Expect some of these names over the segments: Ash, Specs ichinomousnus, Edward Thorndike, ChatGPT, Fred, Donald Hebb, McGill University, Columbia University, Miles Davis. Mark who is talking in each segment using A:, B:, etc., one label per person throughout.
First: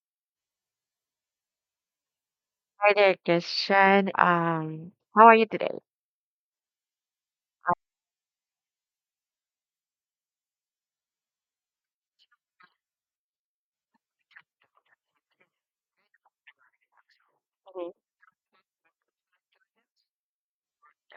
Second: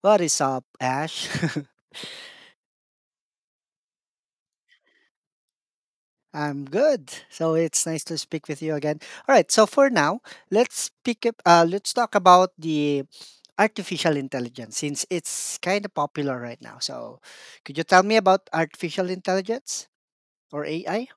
A: What is up, Ash?
B: Hi there, Christian. How are you today?
A: I'm good. So it's nice to speak with you again. All right. So for now, let's pick up. Let's talk about the artificial intelligence since it's kind of popular right now. So could you
B: Mhm.
A: tell me about artificial intelligence or AI?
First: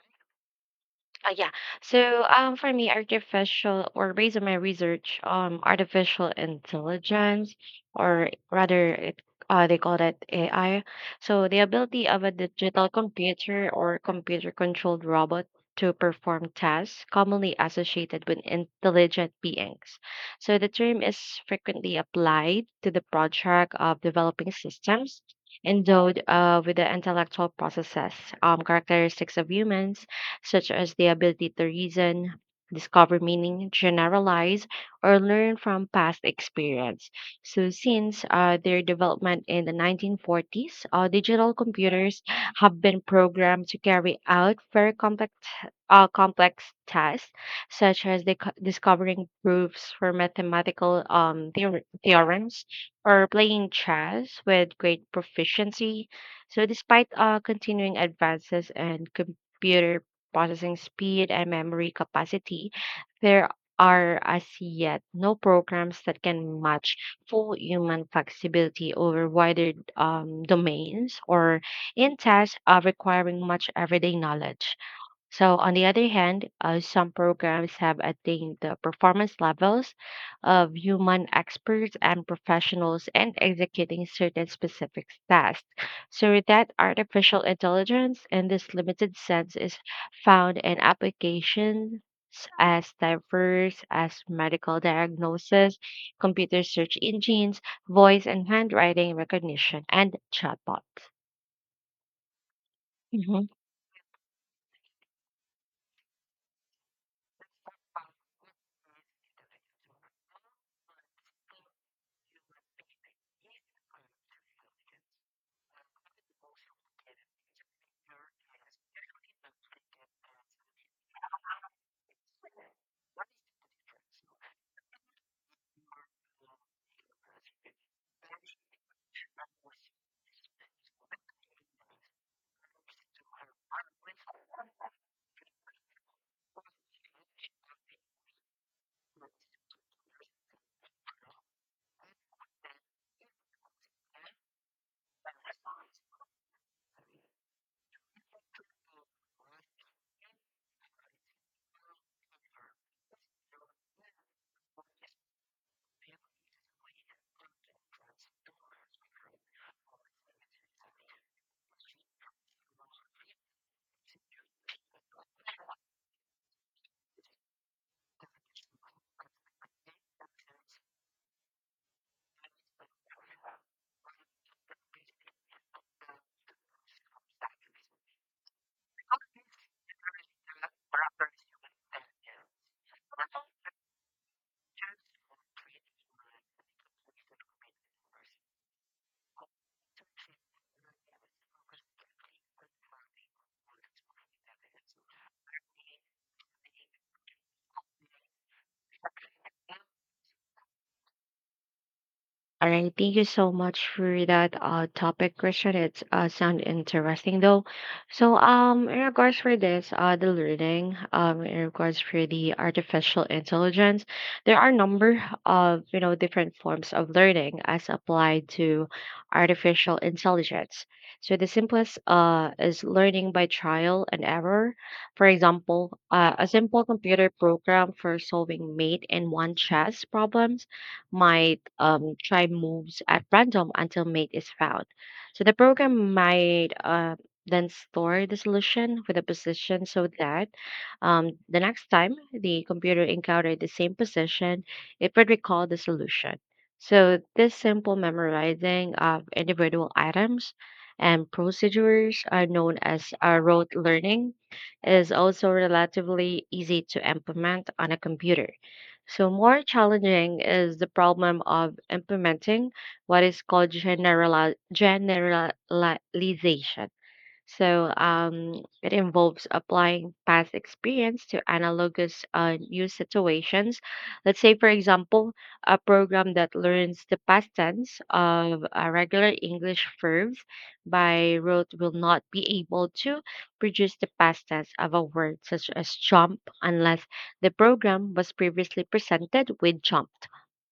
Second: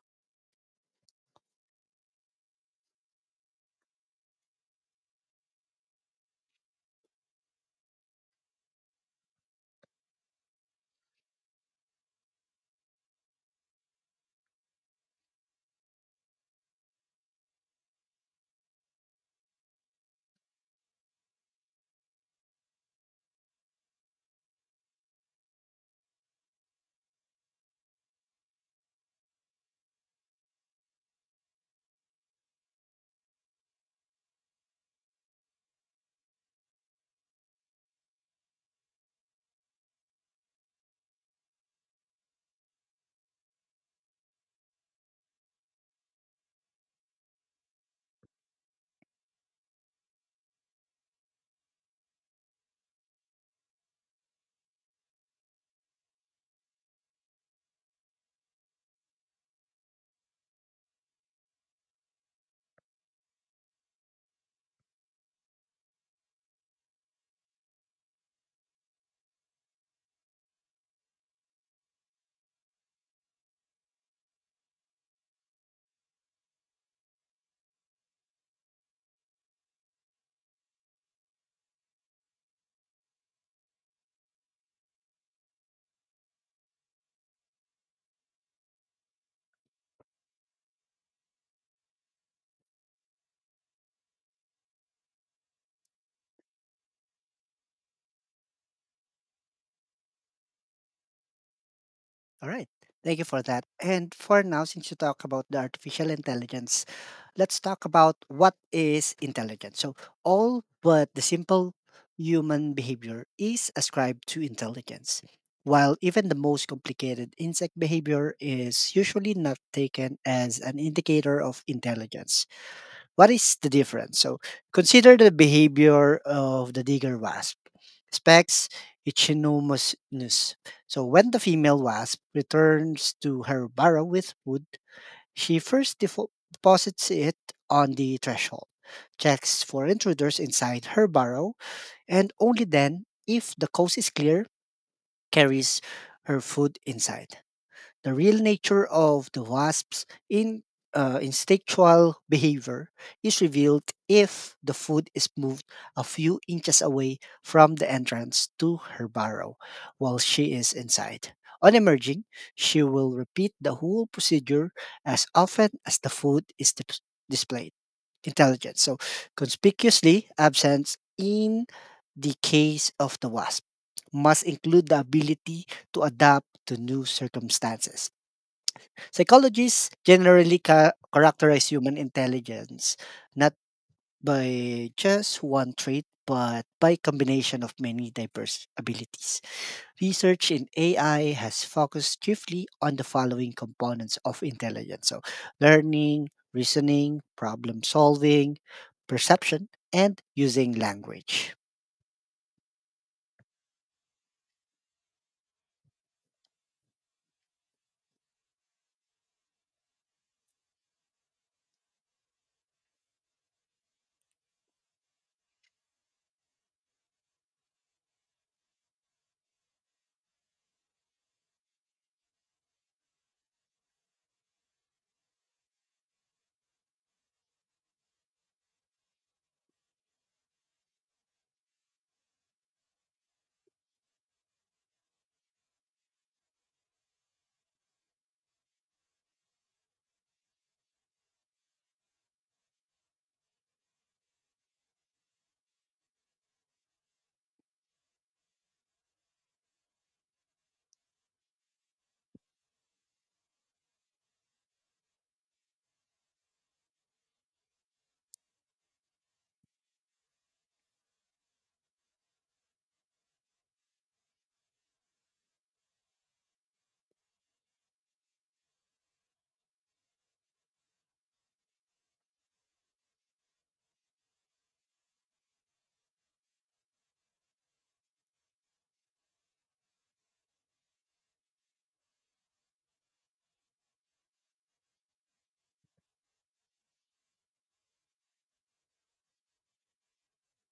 B: Yeah. For me, artificial or based on my research, artificial intelligence, or rather, they call that AI. So the ability of a digital computer or computer-controlled robot to perform tasks commonly associated with intelligent beings. So the term is frequently applied to the project of developing systems endowed with the intellectual processes, characteristics of humans such as the ability to reason, discover meaning, generalize, or learn from past experience. So, since their development in the 1940s, digital computers have been programmed to carry out very complex tasks, such as discovering proofs for mathematical theorems or playing chess with great proficiency. So, despite continuing advances in computer processing speed and memory capacity, there are as yet no programs that can match full human flexibility over wider domains or in tasks requiring much everyday knowledge. So, on the other hand, some programs have attained the performance levels of human experts and professionals and executing certain specific tasks. So, with that, artificial intelligence in this limited sense is found in applications as diverse as medical diagnosis, computer search engines, voice and handwriting recognition, and chatbots.
A: All right. Thank you for that. And for now, since you talk about the artificial intelligence, let's talk about what is intelligence. So all but the simple human behavior is ascribed to intelligence, while even the most complicated insect behavior is usually not taken as an indicator of intelligence. What is the difference? So consider the behavior of the digger wasp. Specs ichinomousnus. So when the female wasp returns to her burrow with food, she first deposits it on the threshold, checks for intruders inside her burrow, and only then, if the coast is clear, carries her food inside the real nature of the wasp's instinctual behavior is revealed if the food is moved a few inches away from the entrance to her burrow while she is inside. On emerging, she will repeat the whole procedure as often as the food is displayed. Intelligence. So, conspicuously absent in the case of the wasp must include the ability to adapt to new circumstances. Psychologists generally characterize human intelligence not by just one trait, but by combination of many diverse abilities. Research in AI has focused chiefly on the following components of intelligence: so learning, reasoning, problem solving, perception, and using language.
B: All right, thank you so much for that topic, question. It's sound interesting though. In regards for this, the learning, um, in regards for the artificial intelligence, there are a number of different forms of learning as applied to artificial intelligence. So the simplest is learning by trial and error. For example, a simple computer program for solving mate and one chess problems might try moves at random until mate is found. So the program might then store the solution with a position so that the next time the computer encountered the same position, it would recall the solution. So this simple memorizing of individual items and procedures are known as rote learning, is also relatively easy to implement on a computer. So, more challenging is the problem of implementing what is called generalization. So it involves applying past experience to analogous new situations. Let's say, for example, a program that learns the past tense of regular English verbs by rote will not be able to produce the past tense of a word such as jump unless the program was previously presented with jumped.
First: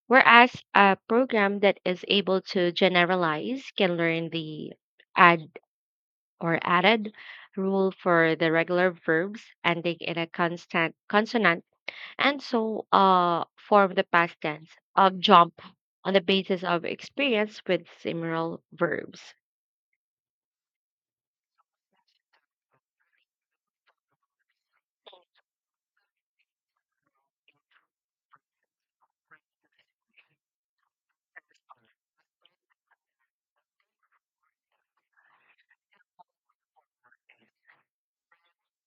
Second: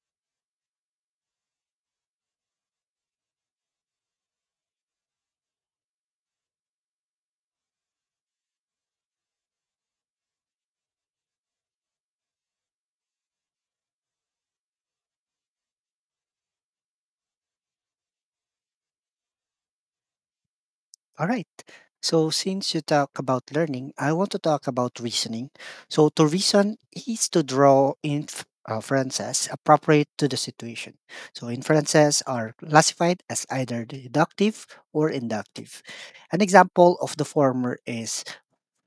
B: Whereas a program that is able to generalize can learn the adjective or added rule for the regular verbs ending in a constant consonant, and so form the past tense of jump on the basis of experience with similar verbs.
A: All right. So since you talk about learning, I want to talk about reasoning. So to reason is to draw inferences appropriate to the situation. So inferences are classified as either deductive or inductive. An example of the former is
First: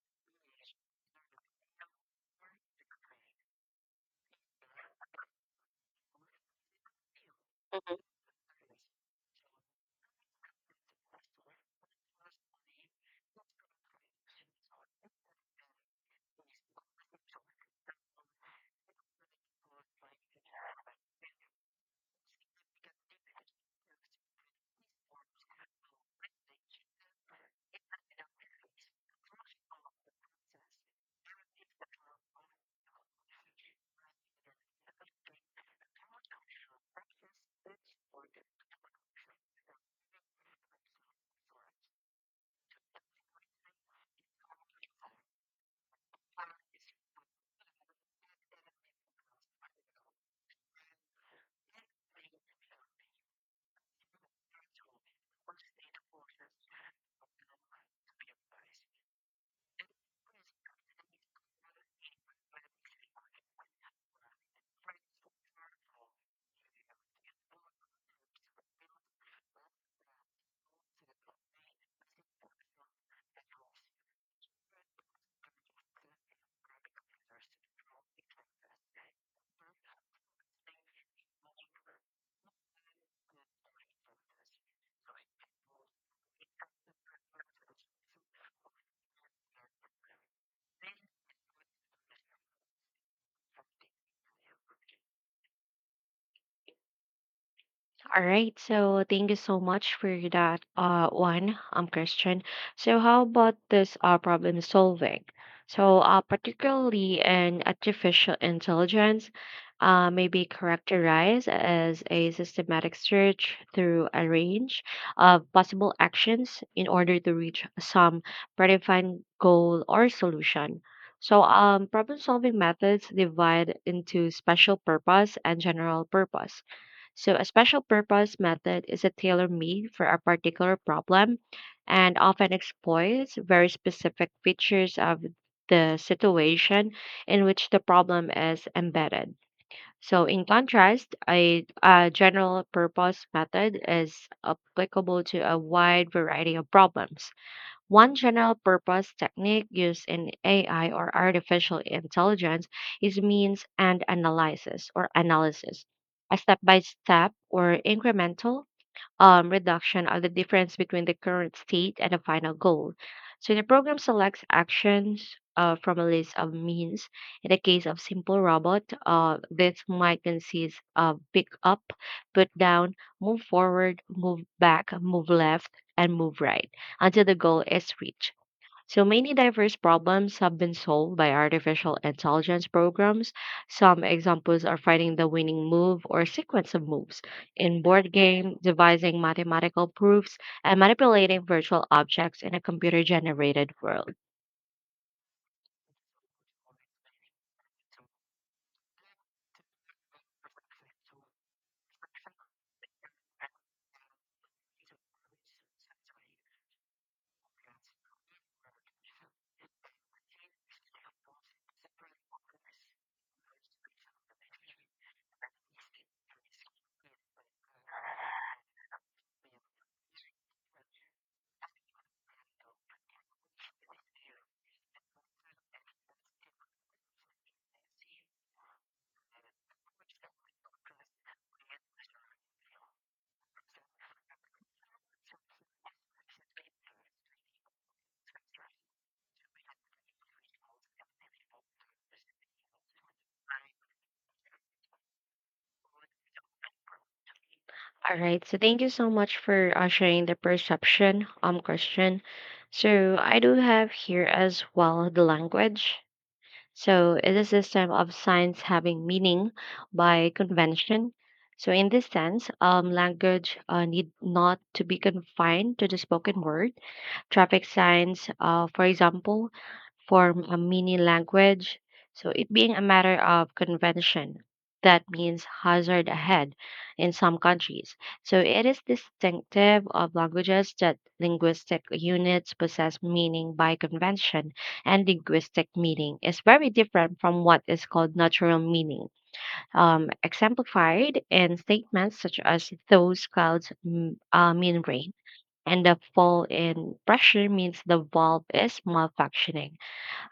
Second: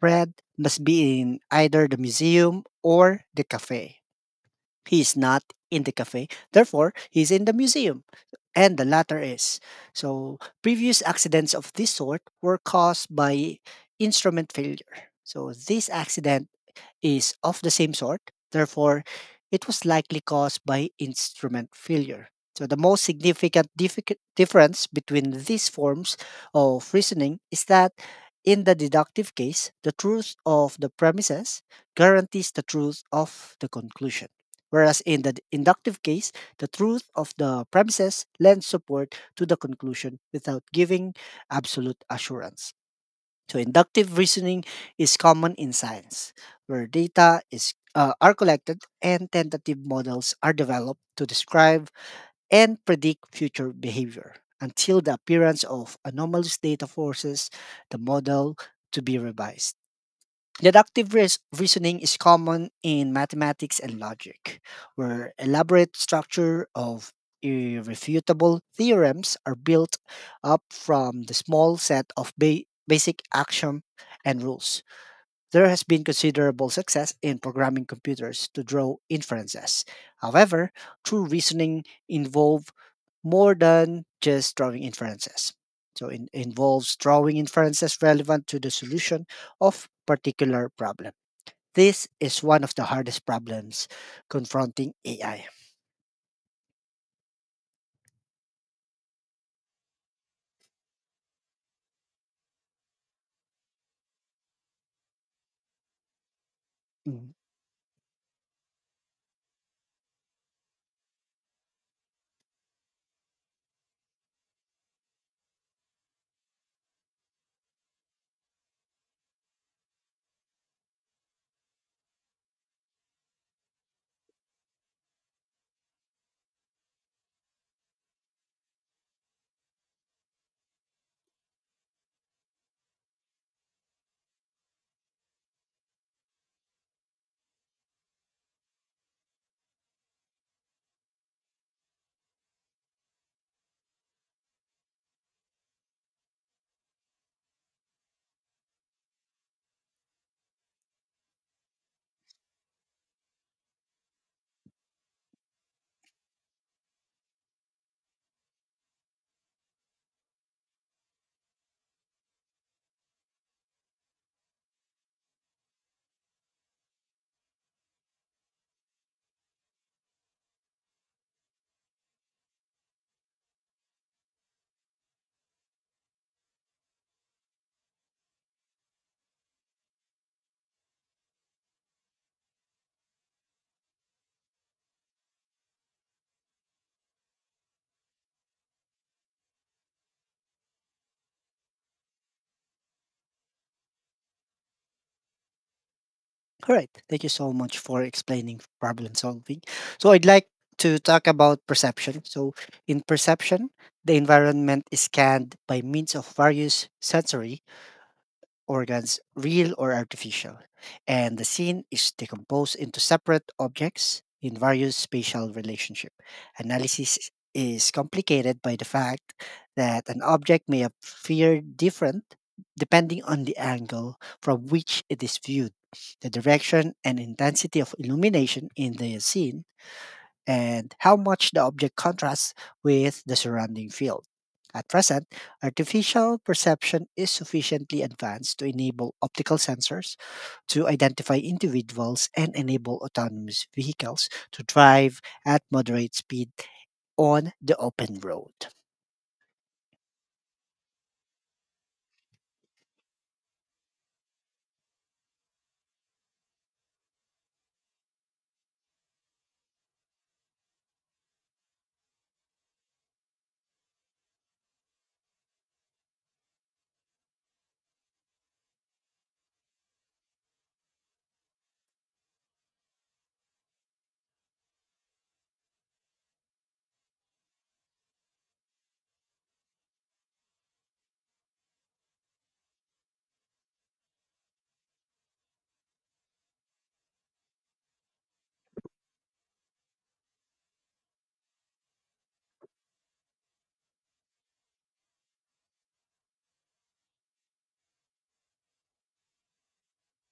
A: Fred must be in either the museum or the cafe. He is not in the cafe, therefore he is in the museum. And the latter is. So previous accidents of this sort were caused by instrument failure. So this accident is of the same sort. Therefore, it was likely caused by instrument failure. So the most significant difference between these forms of reasoning is that in the deductive case, the truth of the premises guarantees the truth of the conclusion. Whereas in the inductive case, the truth of the premises lends support to the conclusion without giving absolute assurance. So inductive reasoning is common in science, where data is are collected and tentative models are developed to describe and predict future behavior until the appearance of anomalous data forces the model to be revised. Deductive reasoning is common in mathematics and logic, where elaborate structure of irrefutable theorems are built up from the small set of basic axiom and rules. There has been considerable success in programming computers to draw inferences. However, true reasoning involves more than just drawing inferences. So it involves drawing inferences relevant to the solution of particular problem. This is one of the hardest problems confronting AI.
B: All right, so thank you so much for that one, um, Christian. So how about this problem solving? So particularly
A: Mhm.
B: in artificial intelligence may be characterized as a systematic search through a range of possible actions in order to reach some predefined goal or solution. So problem solving methods divide into special purpose and general purpose. So a special purpose method is a tailor made for a particular problem and often exploits very specific features of the situation in which the problem is embedded. So, in contrast, a general purpose method is applicable to a wide variety of problems. One general purpose technique used in AI or artificial intelligence is means and analysis or analysis, a step by step or incremental reduction of the difference between the current state and the final goal. So the program selects actions from a list of means. In the case of simple robot, this might consist of pick up, put down, move forward, move back, move left, and move right until the goal is reached. So many diverse problems have been solved by artificial intelligence programs. Some examples are finding the winning move or sequence of moves in board game, devising mathematical proofs, and manipulating virtual objects in a computer-generated world.
A: All right. Thank you so much for explaining problem solving. So I'd like to talk about perception. So in perception, the environment is scanned by means of various sensory organs, real or artificial, and the scene is decomposed into separate objects in various spatial relationship. Analysis is complicated by the fact that an object may appear different depending on the angle from which it is viewed, the direction and intensity of illumination in the scene, and how much the object contrasts with the surrounding field. At present, artificial perception is sufficiently advanced to enable optical sensors to identify individuals and enable autonomous vehicles to drive at moderate speed on the
B: All
A: open
B: right.
A: road.
B: So thank you so much for sharing the perception, Christian. So I do have here as well the language. So it is a system of signs having meaning by convention. So in this sense, language need not to be confined to the spoken word. Traffic signs, for example, form a mini language. So it being a matter of convention. That means hazard ahead in some countries. So it is distinctive of languages that linguistic units possess meaning by convention, and linguistic meaning is very different from what is called natural meaning, exemplified in statements such as those clouds mean rain and the fall in pressure means the valve is malfunctioning.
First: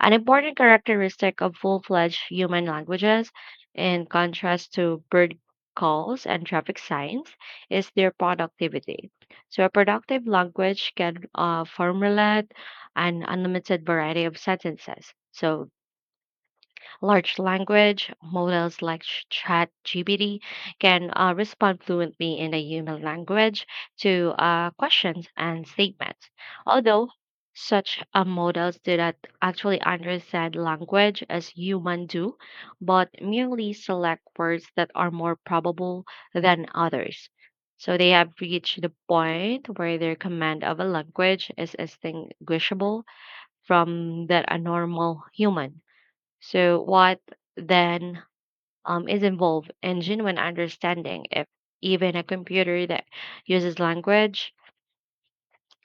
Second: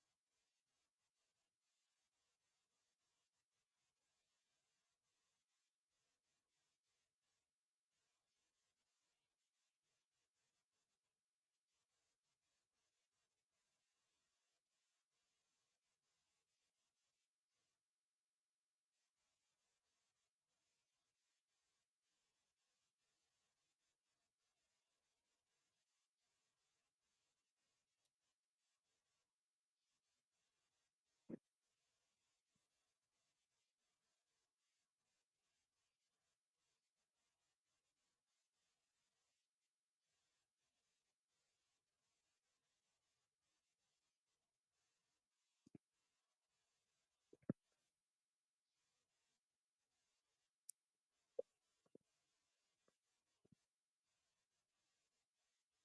B: An important characteristic of full fledged human languages, in contrast to bird calls and traffic signs, is their productivity. So a productive language can formulate an unlimited variety of sentences. So large language models like ChatGPT can respond fluently in a human language to questions and statements. Although such models do not actually understand language as humans do, but merely select words that are more probable than others. So they have reached the point where their command of a language is distinguishable from that a normal human. So, what then is involved in genuine understanding if even a computer that uses language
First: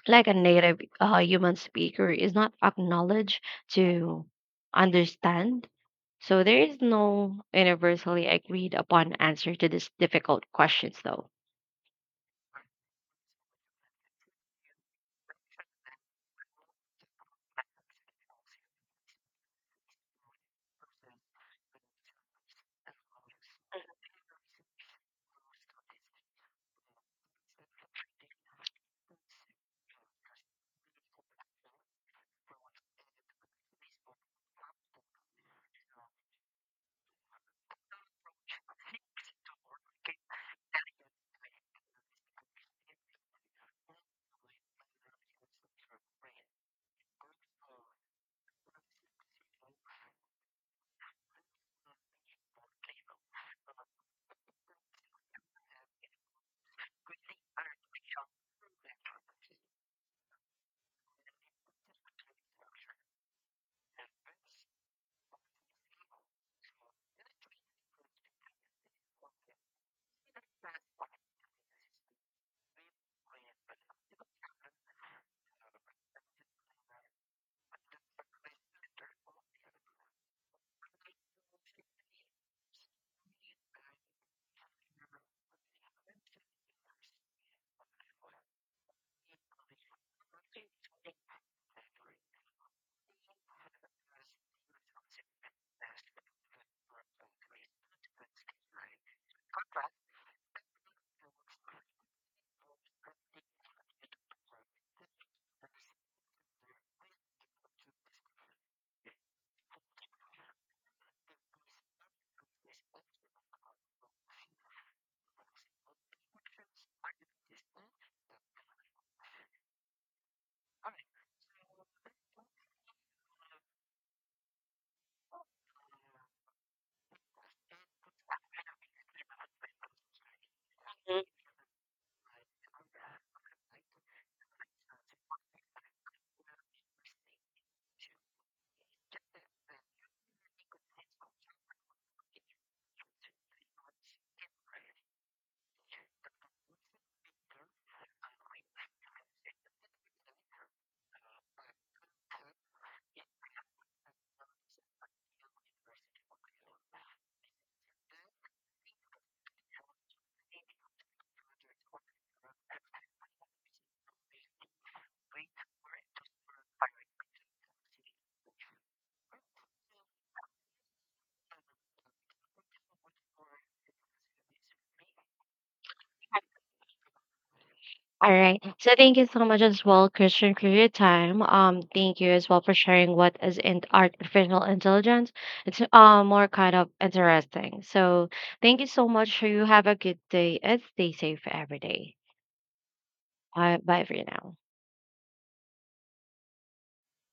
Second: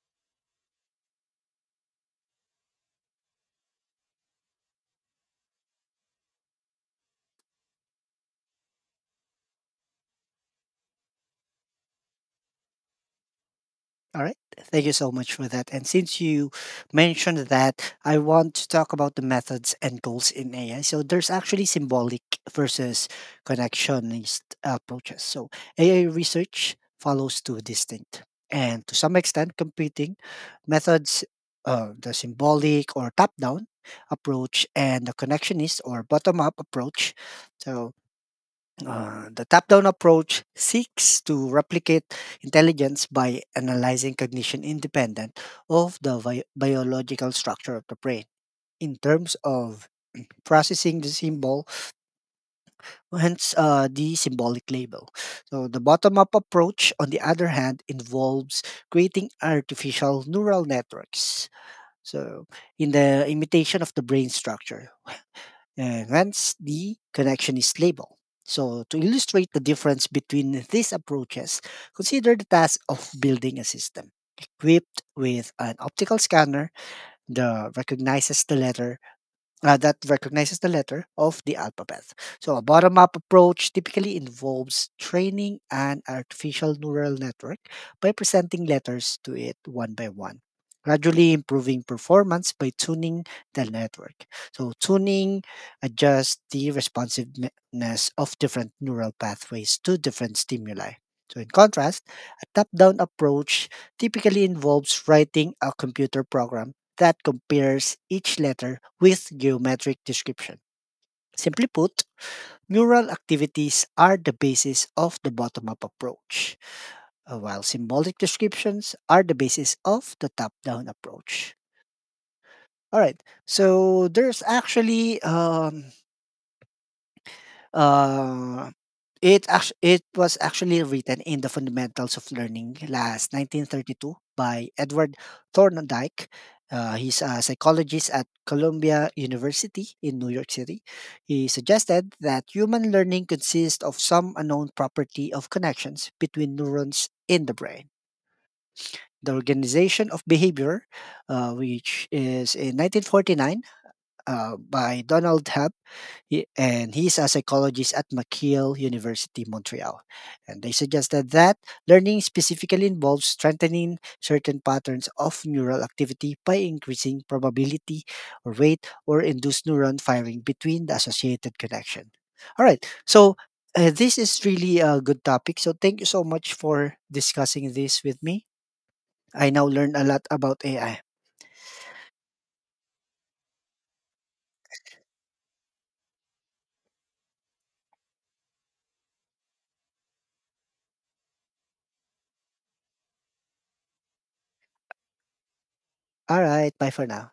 B: like a native human speaker is not acknowledged to understand? So, there is no universally agreed upon answer to these difficult questions, though.
A: All right. Thank you so much for that. And since you mentioned that, I want to talk about the methods and goals in AI. So there's actually symbolic versus connectionist approaches. So AI research follows two distinct and to some extent competing methods, the symbolic or top down approach and the connectionist or bottom up approach. So the top down approach seeks to replicate intelligence by analyzing cognition independent of the biological structure of the brain in terms of processing the symbol, hence the symbolic label. So the bottom up approach, on the other hand, involves creating artificial neural networks. So in the imitation of the brain structure hence the connection is label. So to illustrate the difference between these approaches, consider the task of building a system equipped with an optical scanner that recognizes the letter that recognizes the letter of the alphabet. So a bottom up approach typically involves training an artificial neural network by presenting letters to it one by one, gradually improving performance by tuning the network. So tuning adjusts the responsiveness of different neural pathways to different stimuli. So, in contrast, a top down approach typically involves writing a computer program that compares each letter with geometric description. Simply put, neural activities are the basis of the bottom up approach, while symbolic descriptions are the basis of the top down approach. All right, so there's actually Uh, it actu it was actually written in the Fundamentals of Learning last 1932 by Edward Thorndike. He's a psychologist at Columbia University in New York City. He suggested that human learning consists of some unknown property of connections between neurons in the brain. The organization of behavior, which is in 1949 by Donald Hebb, he's a psychologist at McGill University, Montreal. And they suggested that learning specifically involves strengthening certain patterns of neural activity by increasing probability or rate or induced neuron firing between the associated connection. All right. So this is really a good topic. So thank you so much for discussing this with
B: All
A: me.
B: right. So thank you so
A: I
B: much
A: now
B: as
A: learned a
B: well,
A: lot
B: Christian,
A: about
B: for your
A: AI.
B: time. Thank you as well for sharing what is in artificial intelligence. It's more kind of interesting. So thank you so much. You have a good day and stay safe every day. Bye for now.
A: All right. Bye for now.